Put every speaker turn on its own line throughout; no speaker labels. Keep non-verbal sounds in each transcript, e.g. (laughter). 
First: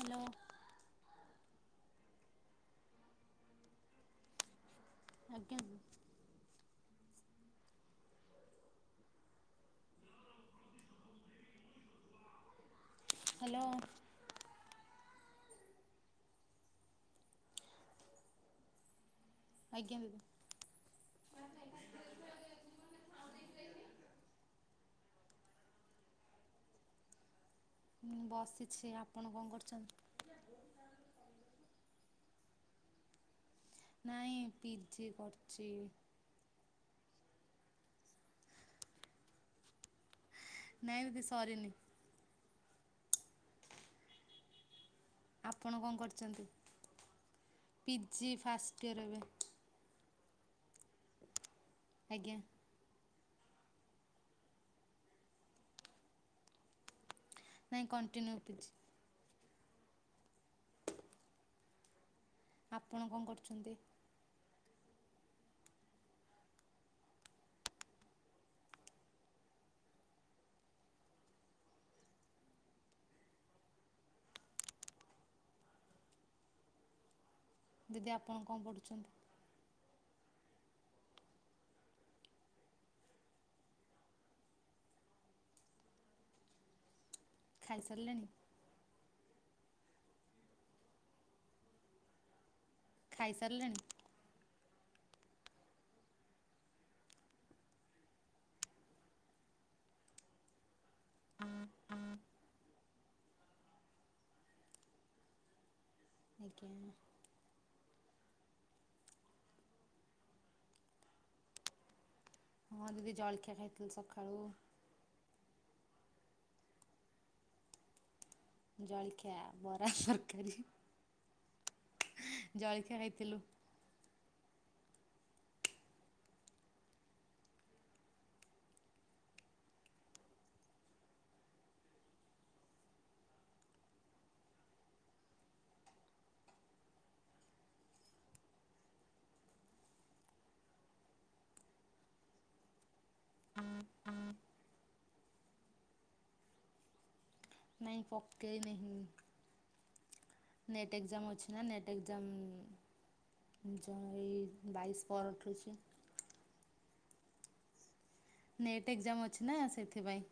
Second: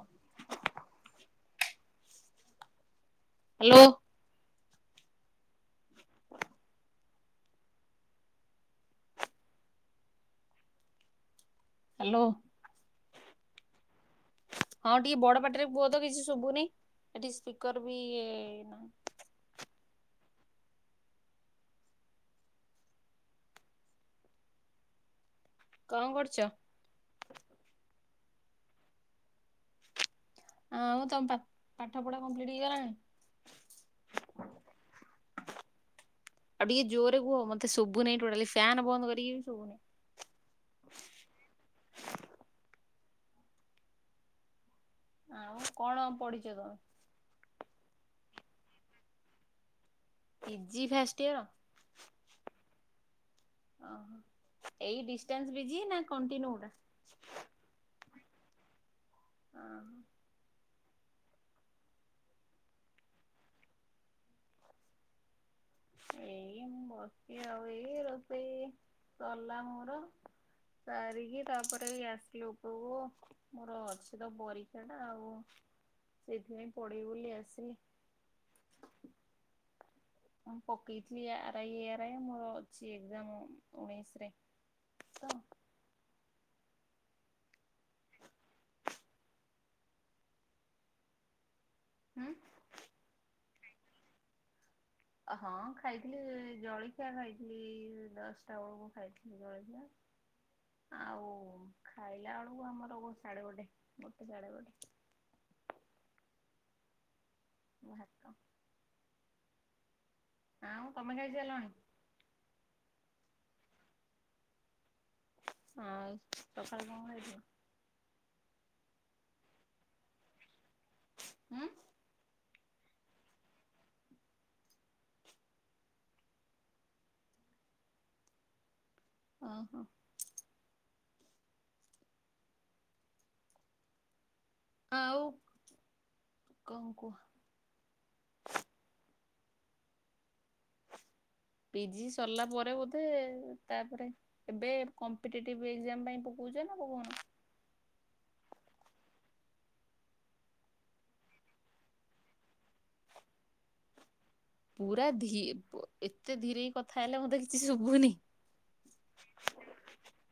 Hello.
Hello.
ଆଜ୍ଞା।
Hello.
Hello.
ହଁ ଟିକେ ବଡ଼ ପାଟିରେ କୁହ ତ କିଛି ଶୁଭୁନି। ଏଠି ସ୍ପିକର୍ ବି
ଆଜ୍ଞା।
କଣ କରୁଚ?
ମୁଁ ବସିଛି ଆପଣ କଣ କରୁଚନ୍ତି?
ଆଉ ତମ ପା ପାଠ ପଢ଼ା କମ୍ପ୍ଲିଟ୍ ହେଇଗଲାଣି?
ନାଇଁ ପିଜି କରୁଚି।
ଆଉ ଟିକେ ଜୋରେ କୁହ ମତେ ଶୁଭୁନି ଟୋଟାଲି ଫ୍ୟାନ ବନ୍ଦ କରିକି ବି ଶୁଭୁନି।
ନାଇଁ ବୋଧେ ସରିନି।
ଆଉ
ଆପଣ କଣ କରିଛନ୍ତି
ପଢିଛ ତମେ?
ପିଜି ଫାଷ୍ଟ୍ ଇୟର ଏବେ।
PG first year.
ଆଜ୍ଞା
ଓହୋ ଏଇ ଡିଷ୍ଟାନ୍ସ୍ ପିଜି ନା କଣ୍ଟିନ୍ୟୁ ଟା?
ନାଇଁ କଣ୍ଟିନ୍ୟୁ ପିଜି।
ହଁ।
ଆପଣ କଣ କରୁଚନ୍ତି?
ଏଇ ମୁଁ ବସିଚି ଆଉ ଏଇ ରୋଷେଇ ସରିଲା ମୋର। ସାରିକି ତାପରେ ଆସିଲି ଉପରକୁ। ମୋର ଅଛି ତ ପରୀକ୍ଷା ଟା ଆଉ ସେଥିପାଇଁ ପଢ଼ିବି ବୋଲି ଆସିଲି।
ଦିଦି ଆପଣ କଣ ପଢ଼ୁଛନ୍ତି?
ମୁଁ ପକେଇ ଥିଲି ଆରାଇ, ଏରାଇ ମୋର ଅଛି ଏକ୍ଜାମ୍ ଉଣେଇଶି ରେ। ତ
ଖାଇ ସାରିଲେଣି?
ହୁଁ।
ଖାଇ ସାରିଲେଣି?
ହଁ ଖାଇଥିଲି ଜଳଖିଆ ଖାଇଥିଲି ଦଶଟା ବେଳକୁ ଖାଇଥିଲି ଜଳଖିଆ। ଆଉ ଖାଇଲା ବେଳକୁ ଆମର ସାଢ଼େ ଗୋଟେ ଗୋଟେ ସାଢ଼େ ଗୋଟେ।
ଆଜ୍ଞା।
ଭାତ। ଆଉ ତମେ ଖାଇ ସାରିଲଣି?
ହଁ ଦିଦି ଜଳଖିଆ ଖାଇଥିଲି ସକାଳୁ।
ହଁ ସକାଳେ କଣ ଖାଇଥିଲ?
ଜଳଖିଆ ବରା, ତରକାରୀ।
ହୁଁ।
ଜଳଖିଆ ଖାଇଥିଲୁ।
ଓ ହୋ। ଆଉ କଣ କୁହ? ପିଜି ସରିଲା ପରେ ବୋଧେ ତାପରେ ଏବେ କମ୍ପିଟେଟିଭ୍ ଏକ୍ଜାମ୍ ପାଇଁ ପକଉଛ ନା ପକଉନ?
ନାଇଁ ପକେଇନି। ନେଟ୍ ଏକ୍ଜାମ୍ ଅଛି ନା ନେଟ୍ ଏକ୍ଜାମ୍ (unintelligible)
ପୁରା ଧୀ ଏତେ ଧୀରେ କଥା ହେଲେ ମତେ କିଛି ଶୁଭୁନି।
ନେଟ୍ ଏକ୍ଜାମ୍ ଅଛି ନା ସେଥିପାଇଁ।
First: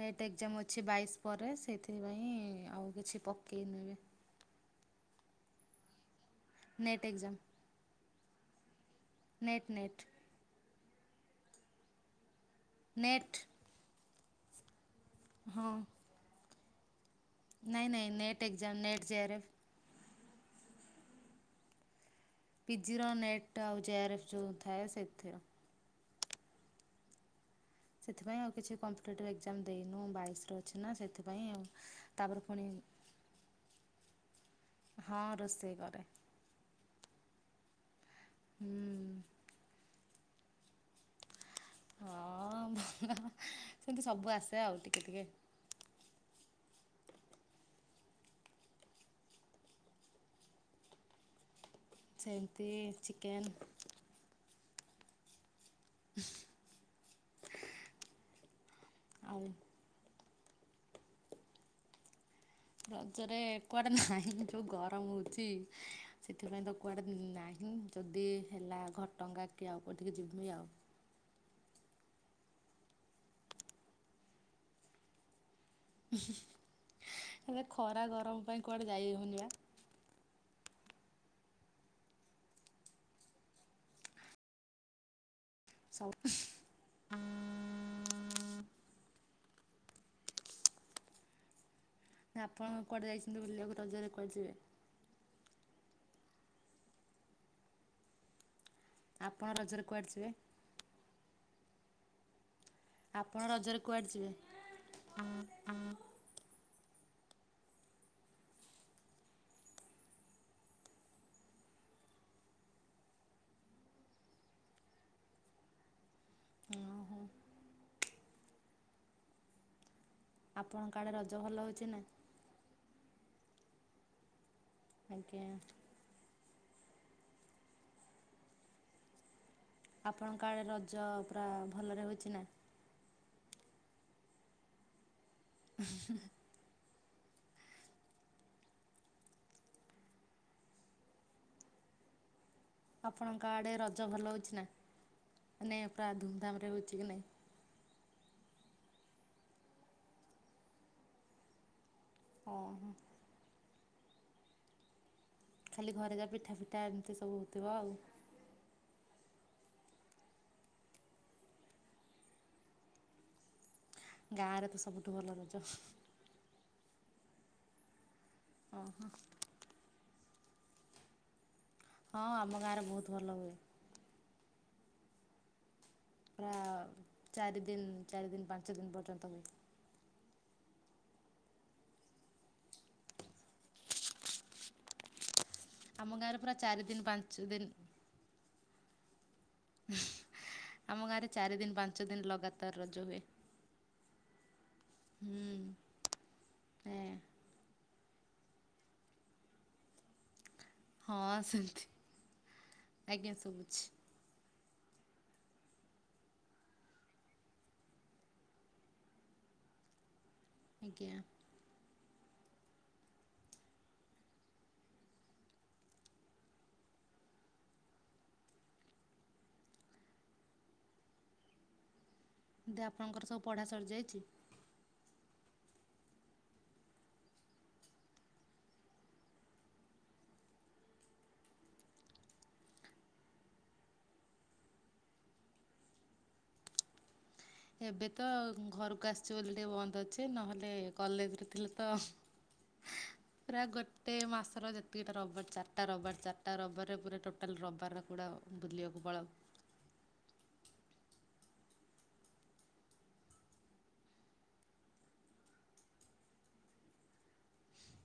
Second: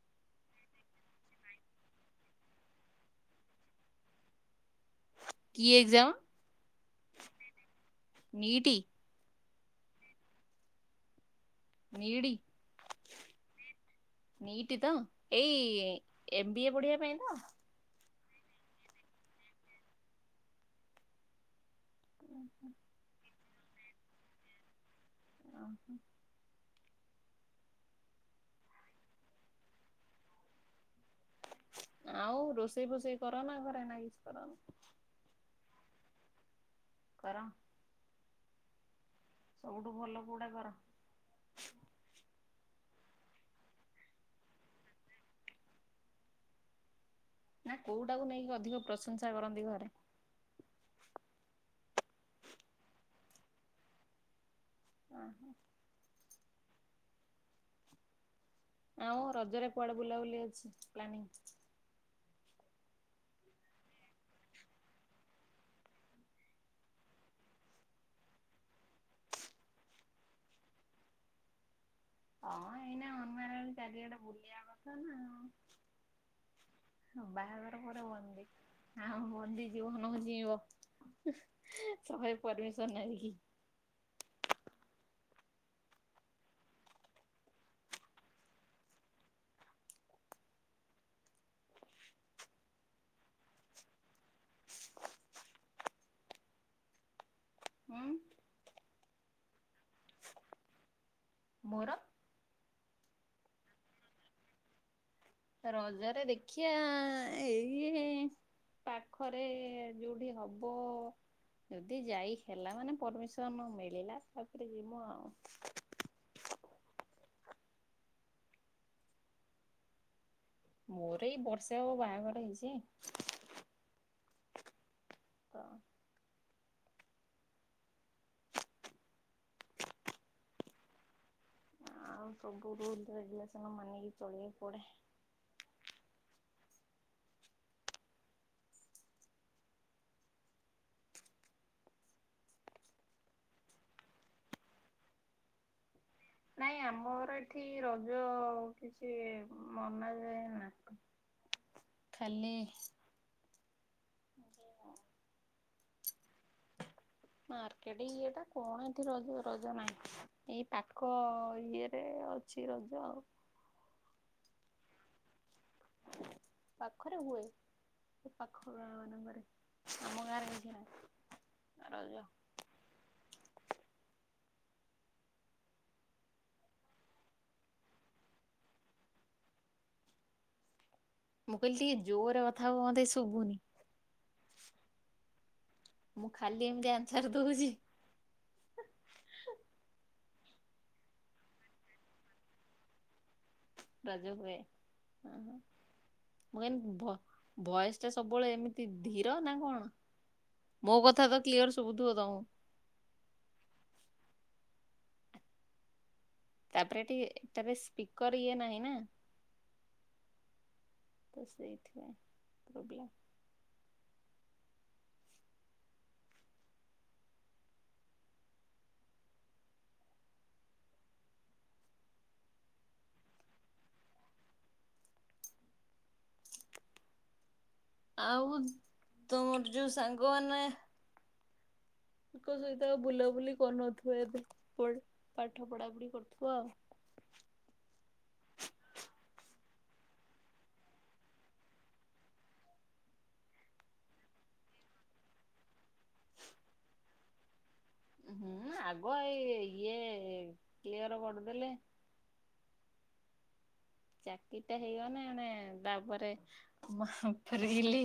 ନେଟ୍ ଏକ୍ଜାମ୍ ଅଛି ବାଇଶି ପରେ ସେଇଥିପାଇଁ ଆଉ କିଛି ପକେଇନି।
କି ଏକ୍ଜାମ୍?
NET exam.
ନିଟି।
NET NET.
ନିଡ଼ି
ନେଟ୍
ନିଟ୍ ତ
ହଁ
ଏଇ ଏମ ବି ଏ ପଢିବା ପାଇଁ ତ?
ନାଇଁ ନାଇ ନଟ ଏକଜାମ ନେଟ ଜ ଆରଏଫ। ପିଜିର ନେଟ୍ ଆଉ ଜେଆର ଏଫ୍ ଯୋଉ ଥାଏ ସେଥିର।
ଓହ।
ସେଥିପାଇଁ ଆଉ କିଛି କମ୍ପିଟେଟିଭ୍ ଏକ୍ଜାମ ଦେଇନୁ ବାଇଶର ଅଛି ନା ସେଥିପାଇଁ ଆଉ। ତାପରେ
ଆଉ
ପୁଣି
ରୋଷେଇ ଫୋଷେଇ କର ନା ଘରେ ନା କିଛି କରନି।
ହଁ ରୋଷେଇ କରେ।
କର
ହୁଁ।
ସବୁଠୁ ଭଲ କୋଉଟା କର।
ହଁ ଭଲ ସେମିତି ସବୁ ଆସେ ଆଉ ଟିକେ ଟିକେ।
ନା କୋଉଟାକୁ ନେଇକି ଅଧିକ ପ୍ରଶଂସା କରନ୍ତି ଘରେ?
ସେମତି ଚିକେନ୍
ଓ ହୋ। ଆଉ ରଜରେ କୁଆଡେ ବୁଲାବୁଲି ଅଛି ପ୍ଲାନିଂ?
ରଜରେ କୁଆଡେ ନାହିଁ ଯୋଉ ଗରମ ହଉଛି ସେଥିପାଇଁ ତ କୁଆଡେ ନାହିଁ ଯଦି ହେଲା ଘଟଙ୍କା କି ଆଉ କୋଉଠିକି ଯିବି ଆଉ।
ହଁ ଏଇନା ଅନମ୍ୟାର ଚାରିଆଡେ ବୁଲିବା କଥା ନା ଆଉ।
ହେଲେ
ବାହାଘର ପରେ
ଖରା ଗରମ
ବନ୍ଦୀ।
ପାଇଁ କୁଆଡେ
ଆଉ
ଯାଇହଉନି ବା।
ବନ୍ଦୀ ଜୀବନ ହଉଚି ଯିଇଁବ ଶହେ ପରମିସନ ଆଣି କି।
ସଉ ନା ଆପଣ କୁଆଡ଼େ ଯାଇଛନ୍ତି ବୁଲିବାକୁ ରଜରେ କୁଆଡ଼ ଯିବେ?
ଉଁ
ଆପଣ ରଜରେ କୁଆଡ଼େ ଯିବେ?
ମୋର
ଆପଣ ରଜରେ କୁଆଡେ ଯିବେ?
ରଜରେ ଦେଖିବା ଏଇ ଏ ପାଖରେ ଯୋଉଠି ହବ ଯଦି ଯାଇ ହେଲା ମାନେ ପରମିସନ୍ ମିଳିଲା ତାପରେ ଜିମୁ ଆଉ।
ହଁ ହୋ। ଆପଣଙ୍କ ଆଡ଼େ
ମୋର
ରଜ
ଏଇ
ଭଲ
ବର୍ଷେ
ହେଉଛି
ହବ
ନା
ବାହାଘର ହେଇଛି।
ଆଜ୍ଞା।
ତ
ଆପଣଙ୍କ ଆଡ଼େ ରଜ ପୁରା ଭଲରେ
ଆଉ
ହୋଇଛି ନା।
ସବୁ ରୁଲ ରେଗୁଲସନ୍ ମାନକି ଚଳିବାକୁ ପଡେ।
ଆପଣଙ୍କ ଆଡେ ରଜ ଭଲ ହଉଛି ନା ମାନେ ପୁରା ଧୁମ୍
ନାଇଁ ଆମର ଏ ଏଠି ରଜ କିଛି ମନାଯାଏ ନାହିଁ। ଖାଲି
ଓହୋ ଖାଲି ଘରେ ଯାହା ପିଠା ତା ଏମିତି ସବୁ ହଉଥିବ ଆଉ।
ମାର୍କେଟ ଇଏଟା। କଣ ଏଠି ରଜ ରଜ ନାହିଁ ଏଇ ପାଖ ଇଏରେ ଅଛି ରଜ ଆଉ।
ଗାଁରେ ତ ସବୁଠୁ ଭଲ ରଜ।
ପାଖରେ ହୁଏ ପାଖ
ଅଁ
ଗାଁ
ହୋ।
ମାନଙ୍କରେ ଆମ ଗାଁରେ କିଛି ନାହିଁ।
ହଁ
ରଜ
ଆମ ଗାଁରେ ବହୁତୁ ଭଲ ହୁଏ। ପୁରା ଚାରି ଦିନ ଚାରି ଦିନ ପାଞ୍ଚ ଦିନ ପର୍ଯ୍ୟନ୍ତ ହୁଏ।
ମୁଁ କହିଲି ଟିକେ ଜୋରରେ କଥା ହୁଅନ୍ତେ ଶୁଭୁନି।
ଆମ
ମୁଁ
ଗାଁରେ ପୁରା
ଖାଲି
ଚାରି
ଏମିତି
ଦିନ
ଆନ୍ସର
ପାଞ୍ଚ
ଦଉଛି
ଦିନ ଆମ ଗାଁରେ ଚାରି ଦିନ ପାଞ୍ଚ ଦିନ ଲଗାତାର ରଜ ହୁଏ।
ରଜ ହୁଏ ହଁ
ହୁଁ
ମୁଁ କହିନି
ଏ
ଭଏ ଭଏସଟା ସବୁବେଳେ ଏମିତି ଧିର ନା କଣ? ମୋ
ହଁ
କଥା ତ କ୍ଲିୟର
ସେମିତି
ଶୁଭୁଥିବ ତମକୁ
ଆଜ୍ଞା ଶୁଭୁଛି।
ତାପରେ ଏଠି ଏଟାରେ ସ୍ପିକର ଇଏ ନାହିଁ ନା।
ଆଜ୍ଞା।
ତ ସେଇଥିପାଇଁ ପ୍ରୋବ୍ଲେମ୍।
ଆପଣଙ୍କର ସବୁ ପଢ଼ା ସରିଯାଇଛି।
ଆଉ ତମର ଯୋଉ ସାଙ୍ଗମାନେ ତାଙ୍କ ସହିତ ଆଉ ବୁଲାବୁଲି କରୁନଥିବ ଏବେ ପଢ ପାଠ ପଢାପଢି କରୁଥିବ ଆଉ।
ଏବେ ତ ଘରକୁ ଆସଛି ବୋଲି ଟିକେ ବନ୍ଦ ଅଛି ନହେଲେ କଲେଜରେ ଥିଲେ ତ। ପୁରା ଗୋଟେ ମାସର ଯେତିକିଟା ରବିବାର ଚାରିଟା ରବିବାର ଚାରିଟା ରବିବାରରେ ପୁରା ଟୋଟାଲ ରବିବାରର
ହୁଁ ଆଗ ଏଇ ଇଏ କ୍ଲିୟର କରିଦେଲେ। ଚାକିରିଟା ହେଇଗଲେ ଏଣେ ତାପରେ ମା ଫେରିଲି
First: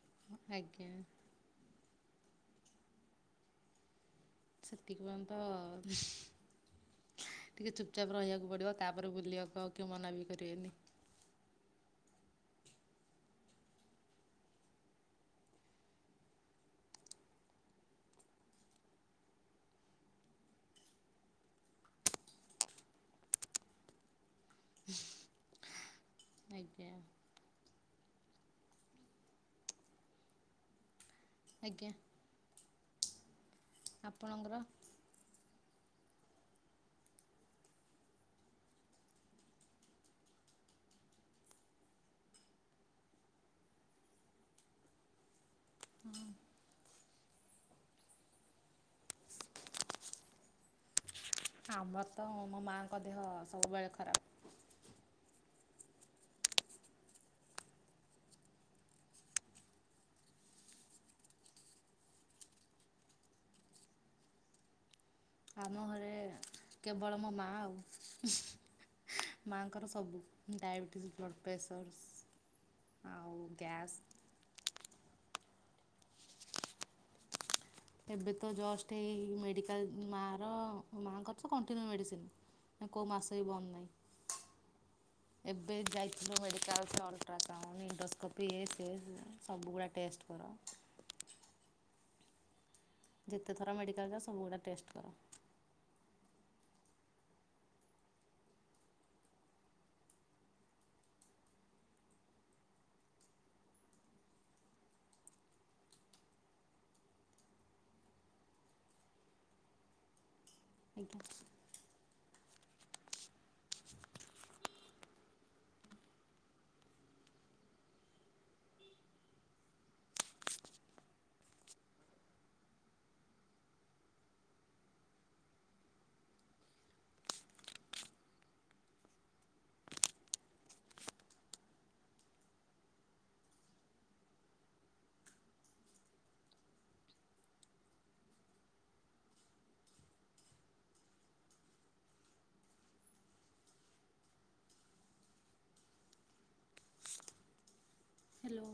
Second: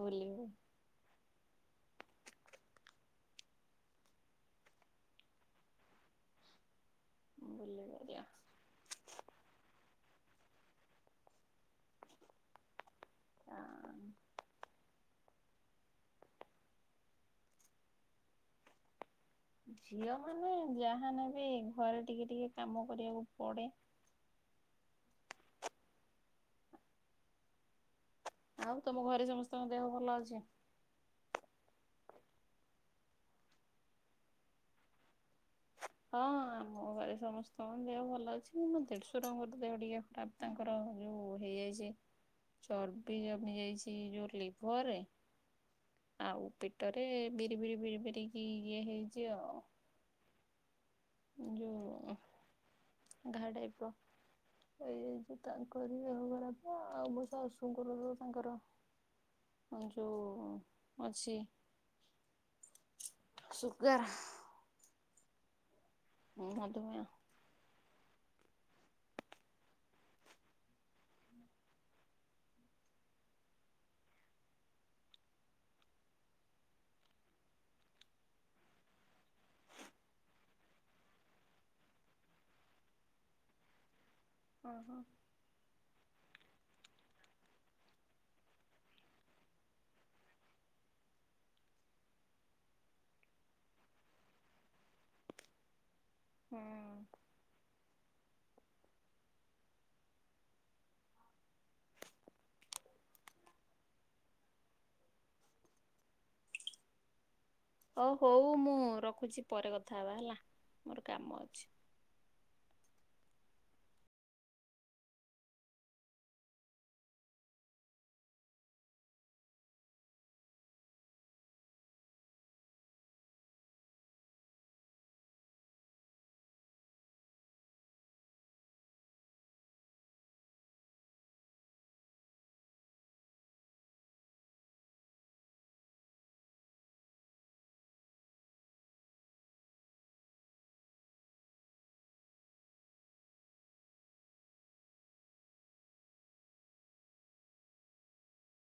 ବୁଲିବ
ଆଜ୍ଞା। ସେତିକି ପଯ୍ୟନ୍ତ ଟିକେ
ବୁଲି
ଚୁପଚାପ
ପାରିବା।
ରହିବାକୁ ପଡିବ ତାପରେ ବୁଲିବାକୁ ଆଉ କିଏ ମନା ବି କରିବେନି।
ହଁ ଝିଅ ମାନେ ଯାହା ନେବେ ଘରେ ଟିକେ ଟିକେ କାମ କରିବାକୁ ପଡେ।
ଆଜ୍ଞା।
ଆଉ ତମ ଘରେ ସମସ୍ତଙ୍କ ଦେହ ଭଲ ଅଛି?
ଆଜ୍ଞା। ଆପଣଙ୍କର
ହଁ ଆମ୍ ମୋ ଘରେ ସମସ୍ତଙ୍କ ଦେହ ଭଲ ଅଛି ମୋ ଦେଢଶୁରଙ୍କର ଦେହ ଟିକେ ଖରାପ ତାଙ୍କର ଯୋଉ ହେଇଯାଇଛି। ଚର୍ବି ଜମି ଯାଇଛି ଯୋଉ ଲିଭରରେ ଆଉ ପେଟରେ ବିରି ବିରି ବିରି ବିରିିକି ଇଏ ହେଇଚି ଆଉ।
ଆମର
ଯୋଉ
ତ ମୋ ମାଆଙ୍କ ଦେହ
ଘା ଟାଇପ ର
ସବୁବେଳେ ଖରାପ।
ହେଇଯାଇଛି ତାଙ୍କରି ଖରାପ ଆଉ ମୋ ଶାଶୁଙ୍କର ତାଙ୍କର ଆଉ ଯୋଉ ଅଛି ସୁୁଗାର
ଆମ ଘରେ
ମଧୁମେହ।
କେବଳ ମୋ ମା ଆଉ। ମାଆଙ୍କର ସବୁ ଡାଇବେଟିସ ବ୍ଲଡ଼ ପ୍ରେସର ଆଉ ଗ୍ୟାସ ଏବେ ତ ଜଷ୍ଟ ଏଇ ମେଡିକାଲ ମା ର ମାଆଙ୍କର ତ କଣ୍ଟିନ୍ୟୁ ମେଡ଼ିସିନ। ନା କେଉଁ ମାସ ବି ବନ୍ଦ ନାହିଁ।
ଓହୋ
ଏବେ ଯାଇଥିଲୁ ମେଡ଼ିକାଲ ସେ ଅଲଟ୍ରାସାଉଣ୍ଡ ଇଣ୍ଡୋସ୍କୋପି ଏ ସେ ସବୁଗୁଡ଼ା ଟେଷ୍ଟ କର ଯେତେଥର ମେଡିକାଲ ଯାଅ ସବୁଗୁଡା ଟେଷ୍ଟ କର।
ହୁଁ ଓ ହଉ ମୁଁ ରଖୁଚି ପରେ କଥା ହବା ହେଲା। ମୋର କାମ
ଆଜ୍ଞା
ଅଛି।
ହ୍ୟାଲୋ।